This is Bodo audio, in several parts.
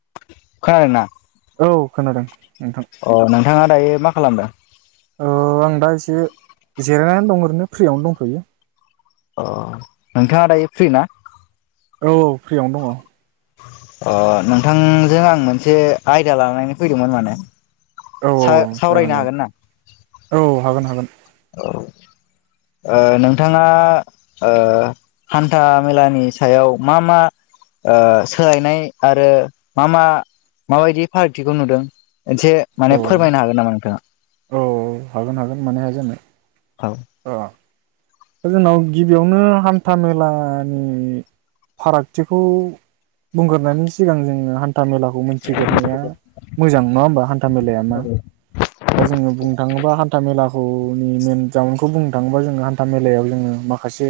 [unintelligible] औ खोनादों। नोंथां अ नोंथांङा दायो मा खालामदों? ओ आं दा एसे जिरायनानै दं ओरैनो फ्रियावनो दंथयो । अ नोंथांङा दायो फ्रि ना? औ फ्रियावनो दंङ । आं नोंथांजों आं मोनसे आयदा लानानै फैदोंमोन माने । औ-औ-औ जागोन-जागोन औ औ हागोन हागोन। [unintelligible] ओ नोंथांङा ओ हान्था मेलानि सायाव मा मा सोलायनाय आरो मा मा माबायदि फारागथिखौ नुदों एसे औ माने फोरमायनो हागोन नामा नोंथांङा औ हागोन हागोन मानो हाया जानो औ ओ दा जोंनाव गिबियावनो हान्था मेलानि फारागथिखौ बुंग्रोनायनि सिगां जोंङो हान्था मेलाखौ मोनथिग्रनाया मोजां नंङा होमबा हान्था मेलाया मा दा जोंङो बुं थाङोबा हान्था मेलाखौनि मेन जाउनखौ बुंनो थाङोबा जोङो हान्था मेलायाव जोङो माखासे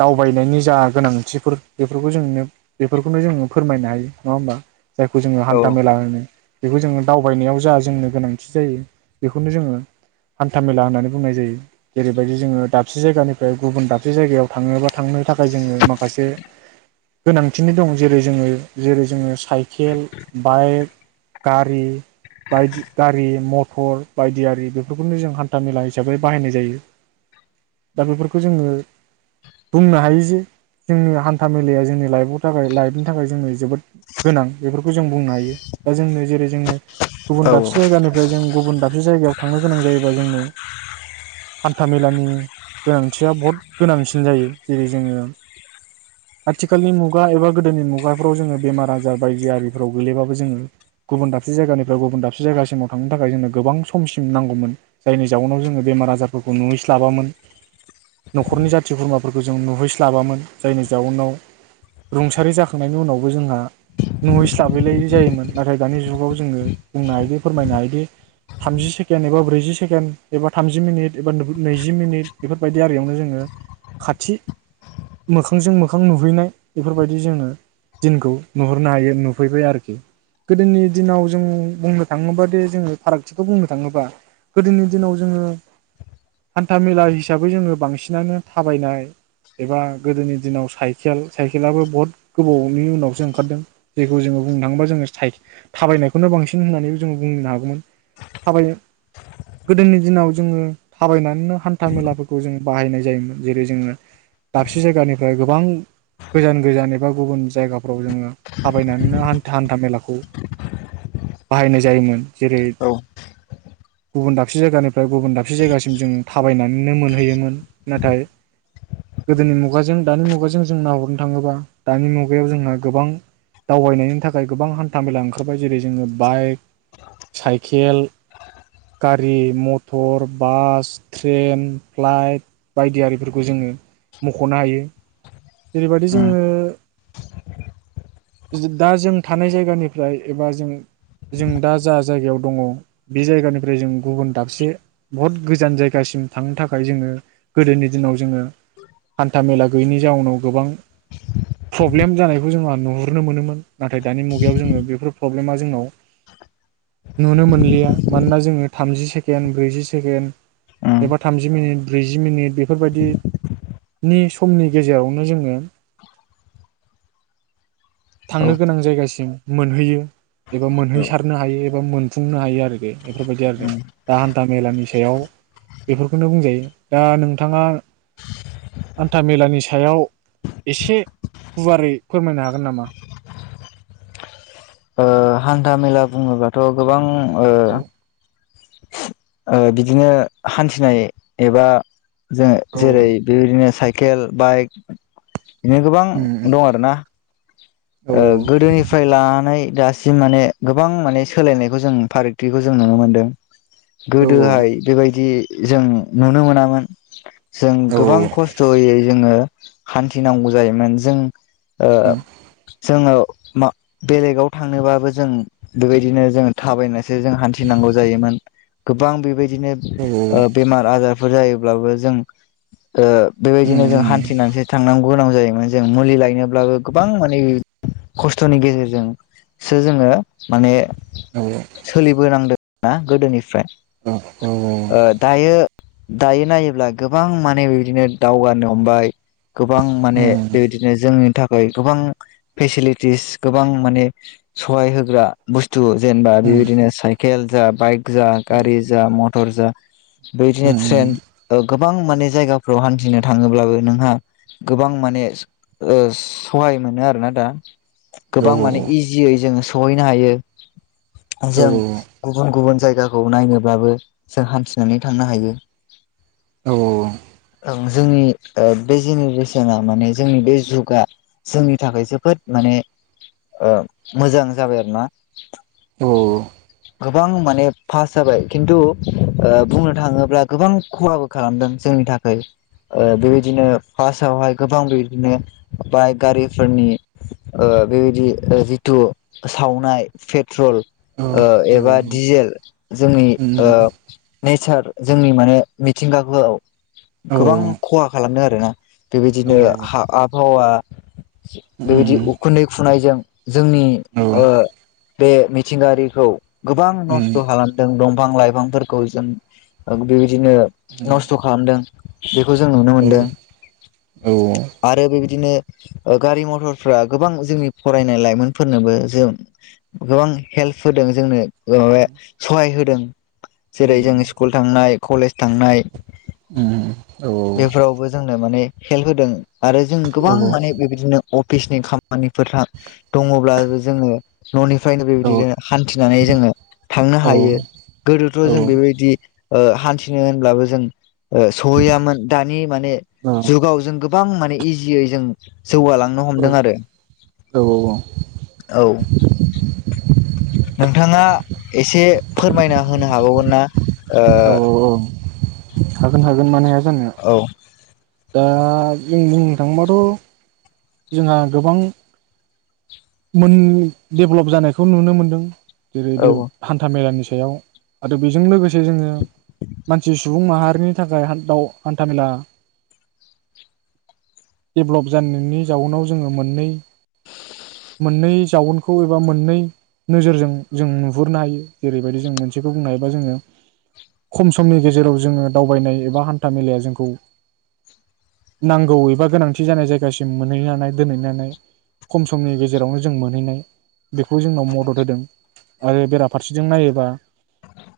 दावबायनायनि जा गोनांथिफोर बेफोरखौ जोंनो बेफोरखौनो जोङो फोरमायनो हायो नङा होमबा। जायखौ जोङो हान्था औ मेला होनो। बेखौ जोङो दावबायनायाव जा जोंनो गोनांथि जायो बेखौनो जोङो। हान्था मेला होननानै बुंनाय जायो जेरैबायदि जोङो दाबसे जायगानिफ्राय गुबुन दाबसे जायगायाव थाङो बा थांनो थाखाय जोङो माखासे गोनांथिनो दं जेरै जोङो जेरै जोङो साइकेल, बाइक, गारि बायदि गारि म थर बायदियारि। बेफोरखौनो जों हान्था मेला हिसाबै बाहायनाय जायो दा बेफोरखौ जोङो बुंनो हायो जे जोंनि हान्था मेलाया जोंनि लाइफआव थाखाय लाइफनि थाखाय जोंङो जोबोद गोनां बेफोरखौ जों बुंनो हायो दा जोंनो जेरै जोंनो गुबुन औ दाबसे जायगानिफ्राय जों गुबुन नो गोनां जायोबा जोंनो। हान्थामेलानि गोनांथिया बहुद गोनांसिन जायो जेरै जोङो आथिखालनि मुगा एबा गोदोनि मुगाफ्राव जोङो बेमार आजार बायदि आरिफ्राव गोलैबाबो जोङो गुबुन दाबसे जायगानिफ्रायाव गुबुन दाबसे जायगासिमाव थांनो थाखाय जोङो गोबां सम सिम नांगौमोन जायनि जउनाव जोङो बेमार आजारफोरखौ नुयैस्लाबोन न'रनि जाथि खुरमाफोरखौ जों नुहैस्लाबामोन जायनि जउनाव रुंसारि जाखांनायनि उनावबो जोंहा नुहैस्लाबोलाय जायोमोन नाथाय दानि जुगाव जोङो बुंनो हायोदि फोरमायनो हायोदि थामजि सेकेण्ड एबा ब्रैजि सेकेण्ड एबा थामजि मिनिट एबा नैजि मिनिट बेफोरबायदि आरियावनो जोङो खाथि मोखांजों मोखां नुहैनाय बेफोरबायदि जोङो दिनखौ नुहरनो हायो नुफैबाय आरोखि गोदोनि दिनाव जों बुंनो थाङोबा दे जोङो फारागथिखौ बुं थाङोबा गोदोनि दिनाव जोङो हान्था मेला हिसाबै जोङो बांसिनानो थाबायनाय एबा गोदोनि दिनाव साइखेल साइकेेलबो बहुत गोबावनि उनावसो ओंखारदों जेखौ जोङो बुंनो थाङोबा जोङो थाबायनायखौनो बांसिन होननानै जोङो बुंनो हागौमोन। थाबायो गोदोनि दिनाव जोङो थाबायनानै नो हान्था मेलाफोरखौ जों बाहायनाय जायोमोन जेरै जोङो दाबसे जायगानिफ्राय गोबां गोजान गोजान एबा गुबुन जायगाफ्राव जोङो थाबायनानैनो हा-हान्था मेलाखौ बाहायनाय जायोमोन जेरै औ गुबुन दाबसे जायगानिफ्राय गुबुन दाबसे जायगासिम जों थाबायनानैनो मोनहैयोमोन नाथाय गोदोनि मुगाजों दानि मुगाजों जों नाहरनो थाङोबा दानि मुगायाव जोंहा गोबां दावबायनायनि थाखाय गोबां हान्था मेला ओंखारबाय जेरै जोङो बाइक, साइकेल, गारि मटर बास, ट्रेन, फ्लाइट बायदि आरिफोरखौ जोङो मख'नो हायो। जेरैबादि उम जोङो। दा जों थानाय जायगानिफ्राय एबा जों जों दा जा जायगायाव दङ बे जायगानिफ्राय जों गुबुन दाबसे बहुत गोजान जायगासिम थांनो थाखाय जोङो गोदोनि दिनाव जोङो। हान्था मेला गैयिनि जाउनाव। गोबां प्रब्लेम जानायखौ जोंहा नुहुरनो मोनोमोन नाथाय दानि मुगायाव जोङो बेफोर प्रब्लेमा जोंनाव नुनो मोनलिया मानोना जोङो थामजि सेकेण्ड ब्रैजि सेकेण्ड। उम एबा थामजि मिनिट। ब्रैजि मिनिट बेफोरबायदि नि समनि गेजेराव नो जोङो। औ थांनो गोनां जायगासिम मोनहैयो। एबा उम मोनहैसारनो हायो। मोनफुंनो हायो आरो बे। बेफोरबायदि आरो दा [unintelligible] मेलानि सायाव बेफोरखौनो बुंजायो दा नोंथाङा हान्था मेलानि सायाव। एसे गुवारै फोरमायनो हागोन नामा? ओ हान्था मेला बुङोबाथ' गोबां। ओ। औ ओ बिदिनो हान्थिनाय एबा जों जेरै औ बेबायदिनो साइकेल बाइक बिनो गोबां औ दं आरोना ओ गोदोनिफ्राय लानानै दासिम माने गोबां माने सोलायनायखौ जों फारागथिखौ जों नुनो मोन्दों । औ गोदोहाय बेबायदि जों नुनो मोनामोन जों औ गोबां खस्थ'यै जोङो हान्थिनांगौ जायोमोन जों ओ औ जोङो मा बेलेगाव थांनोबाबो जों बेबायदिनो जों थाबायनोसो जों हान्थिनांगौ जायोमोन । गोबां बेबायदि औ [unintelligible] ओ बेमार आजार जायोब्लाबो जों ओ बेबायदिनो जों हान्थिनानैसो थांनांगौ गोनां जायो । [unintelligible] जों मुलि लायनो ब्लाबो गोबां माने खस्थ'नि गेजेरजोंसो जोङो माने सोलिबोनांदों ना गोदोनिफ्राय अ औ औ औ। ओ दायो दायो नायोब्ला गोबां माने बिदिनो दावगानो हमबाय गोबां माने बेबायदिनो जोंनि [unintelligible] गोबां फेसिलिटिस गोबां माने स'हाय होग्रा [unintelligible] [unintelligible] जेनेबा बेबायदिनो साइकेल जा बाइक जा गारि जा मथर जा बेदिनो ट्रेन [unintelligible] गोबां माने जायगाफ्राव हान्थिनो थाङोब्लाबो नोंहा गोबां माने ओ स'-सहाय मोनो आरोना दा । गोबां माने इजियै जोङो स'हैनो हायो । जों गुबुन गुबुन जायगा खौ नायनोब्लाबो जों हान्थिनानै थांनो हायो । औ औ औ। ओं जोंनि बे जेनेरेसनआ माने जोंनि बे जुगा जोंनि थाखाय जोबोद माने ओ मोजां जाबाय आरो ना। गोबां माने फार्स जाबाय खिन्तु बुंनो थाङोब्ला गोबां खहाबो खालामदों जोंनि थाखाय ओ बेबायदिनो फास आवहाय गोबां बेबादिनो बाइक गारिफोरनि ओ बेबायदि जितु सावनाय फेट ट्रल ओ एबा डिजेल जोंनि ओ नेचार जोंनि माने मिथिंगाखौ गोबां खहा खालामदों आरोना बेबायदिनो हा आबहावा बेबायदि उखुन्दै खुनायजों जोंनि बे मिथिंगायारिखौ गोबां नस्थ' खालाम दों दंफां लाइफांफोरखौ जों बेबायदिनो औ नस्थ' खालामदों। खौ जों नुनो औ मोनदों औ औ आरो बेब दिनो गारि मथरफ्रा गोबां जोंनि फरायनाय लाइमोनफोरनोबो जों गोबां हेल्प होदों जोंनो माबाया सहाय होदों जेरै जों स्कुल थांनाय कलेज थांनाय बेफोरावबो जोंनो माने हेल्प होदों आरो जों गोबां माने बेबायदिनो अफिसनि खामानिफोर दङब्लाबो जोंनो न'निफ्रायनो बेबायदिनो हान्थिनानै जोङो थांनो हायो गोदोथ' जों बेबायदि ओ हान्थिनो होनब्लाबो जों ओ सहैयामोन दानि माने जुगाव जों गोबां माने इजियै जों जौगालांनो हमदों आरो औ। नोंथाङा एसे फोरमायना होनो हागावगोन ना ओ हागोन हागोन मानो हाया। जानो औ दा जों बुंनो थाङोबाथ' जोंहा गोबां मोन देभेलप जानायखौ नुनो मोनदों। जेरै औ दे हान्था मेलानिस सायाव आरो बेजों लोगोसे जोङो मानसि सुबुं माहारिनि थाखाय हान दाउ हान्थामेला डेभेलप जानायनि जाउनाव जोङो मोननै मोननै जाउनखौ एबा मोननै नोजोरजों जों नुहुरनो हायो जेरैबायदि जों मोनसेखौ बुंनो हायोबा जोङो खम समनि गेजेराव जोङो दावबायनाय एबा हान्था मेलाया जोंखौ नांगौ एबा गोनांथि जानाय जायगासिम मोनहैनानै दोनहैनानै खम समनि गेजेरावनो जों मोनहैनाय बेखौ जोंनाव मदद होदों। आरो बेराफारसेजों नायोबा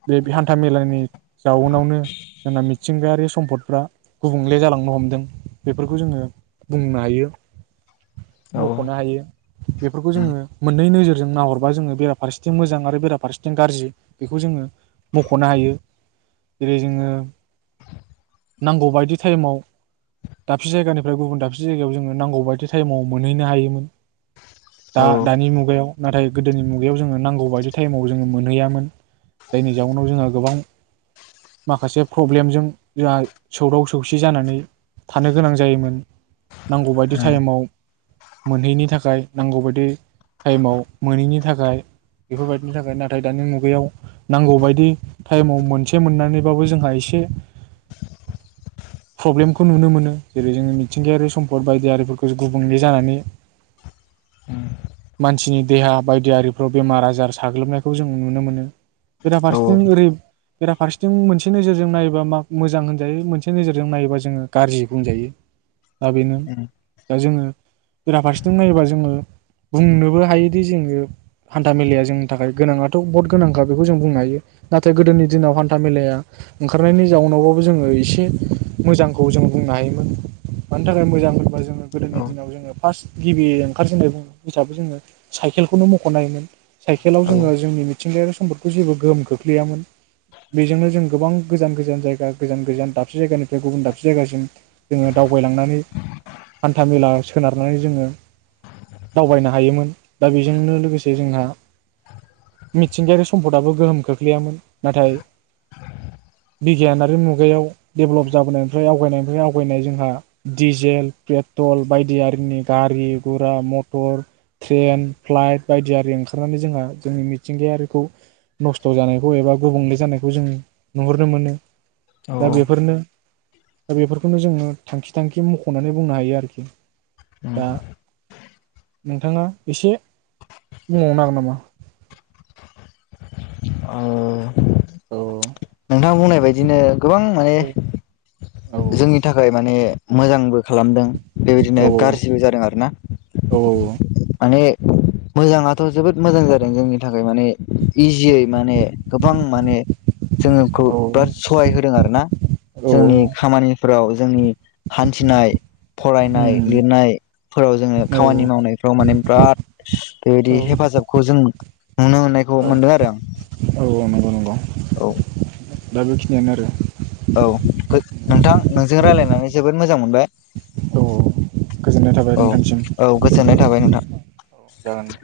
बे हान्था मेलानि जाउनावनो जोंना मिथिंगायारि सम्पदफ्रा गुबुंले जालांनो हमदों बेफोरखौ जोङो बुंनो हायो। औ मख'नो हायो बेफोरखौ जोङो मोननै नोजोर जों नाहरबा जोङो बेराफारसेथिं मोजां आरो बेराफारसेथिं गाज्रि बेखौ जोङो मख'नो हायो जेरै जोङो नांगौ बायदि टाइमाव दाबसे जायगानिफ्राय गुबुन दाबसे जायगायाव जोङो नांगौ बायदि टाइमाव मोनहैनो हायोमोन। औ दा दानि मुगायाव नाथाय गोदोनि मुगायाव जोङो नांगौ बायदि टाइमाव जोङो मोनहैयामोन जायनि जाउनाव जोंहा गोबां माखासे प्रब्लेमजों जोंहा सौदाव सौसि जानानै थानो गोनां जायोमोन। नांगौबायदि टाइमाव मोनहैयिनि थाखाय नांगौबायदि टाइमाव मोननि थाखाय बेफोरबायदिनि थाखाय नाथाय दानि मुगायाव नांगौ बायदि टाइमाव मोनसे मोननानैबाबो जोंहा एस से प्रब्लेमखौ नुनो मोनो जेरै जोङो मिथिंगायारि सम्पद बायदियारिफोरखौ गुबुंले जानानै उम मानसिनि देहा बायदियारिफ्राव बेमार आजार साग्लोबनायखौ जों नुनो मोनो बेराफारसेथिं ओरै बेराफारसेथिं मोनसे नोजो जों नायोबा मा मोजां होनजायो मोनसे नोजोरजों नायोबा जोङो गाज्रि बुंजायो दा बेनो दा जोङो बेराफारसेथिं नायोबा जोङो बुंनोबो हायोदि जोङो हान्था मेलाया जोंनि थाखाय गोनाङाथ' बहुत गोनांखा बेखौ जों बुंनो हायो नाथाय गोदोनि दिनाव हान्था मेलाया ओंखारनायनि जाउनावबाबो जोङो एसे मोजांखौ जों बुंनो हायोमोन मानि थाखाय मोजां होनबा जोङो औ गोदोनि दिनाव जोङो फार्स्ट गिबि ओंखारजेननाय बुङो हसाबो जोङो साइकेलखौनो मख'नो होमोन साइकेलाव औ जोङो जोंनि मिथिंगायारि सम्दफोरखौ जेबो गोहोम खोख्लैयामोन बेजोंनो जों गोबां गोजान -गोजान जायगा, गोजान- गोजान दाबसे जायगानिफ्राय गुबुन दाबसे जायगासिम जोङो दावबायलांनानै हान्था मेला सोनारनानै जोङो दावबायनो हायोमोन, दा बेजोंनो लोगोसे जोंहा मिथिंगायारि सम्फदाबो गोहोम खोख्लैयामोन नाथाय बिगियानारि मुगायाव डेभेलप जाबोनायनिफ्राय आवगायनायनिफ्राय आवगायनाय जोंहा डिजेल पेट्रल बायदियिनि गारि रा मटर ट्रेन फ्लाइट बायदियारि ओंखारनानै जोंहा जोंनि मिथिंगायारिखौ नस्थ' जानायखौ एबा गुबुंले जानायखौ जों नुहुरनो मोनो औ औ दा बेफोरनो दा बेफोरखौनो जोङो थांखि थांखि मख'नानै बुंनो हायो आरोखि। दा नोंथाङा एसे बुंबावनो नागोन नामा? औ औ नोंथाङा बुंनाय बादिनो गोबां माने औ जोंनि थाखाय माने मोजांबो खालामदों बेबायदिनो औ गाज्रिबो जादों आरोना औ माने मोजाङाथ' जोबोद मोजां जादों जोंनि थाखाय माने इजियै माने गोबां माने जोङोखौ औ बिराद सहाय होदों आरो ना जोंनि औ निफोराव जोंनि हान्थिनाय फरायनाय उम लिरनायफोराव जोङो औ खामानि मावनायफ्राव माने बिराद बेबायदि औ हेफाजाबखौ जों नुनो मोननायखौ औ मोनदों आरो आं औ नंगौ नंगौ औ। दा बेखिनियानो आरो। औ नोंथां नोंजों रायज्लायनानै जोबोद मो औ गोजोननाय थाबाय औ नोंथांसिम औ गोजोननाय थाबाय नोंथां। औ जागोन दे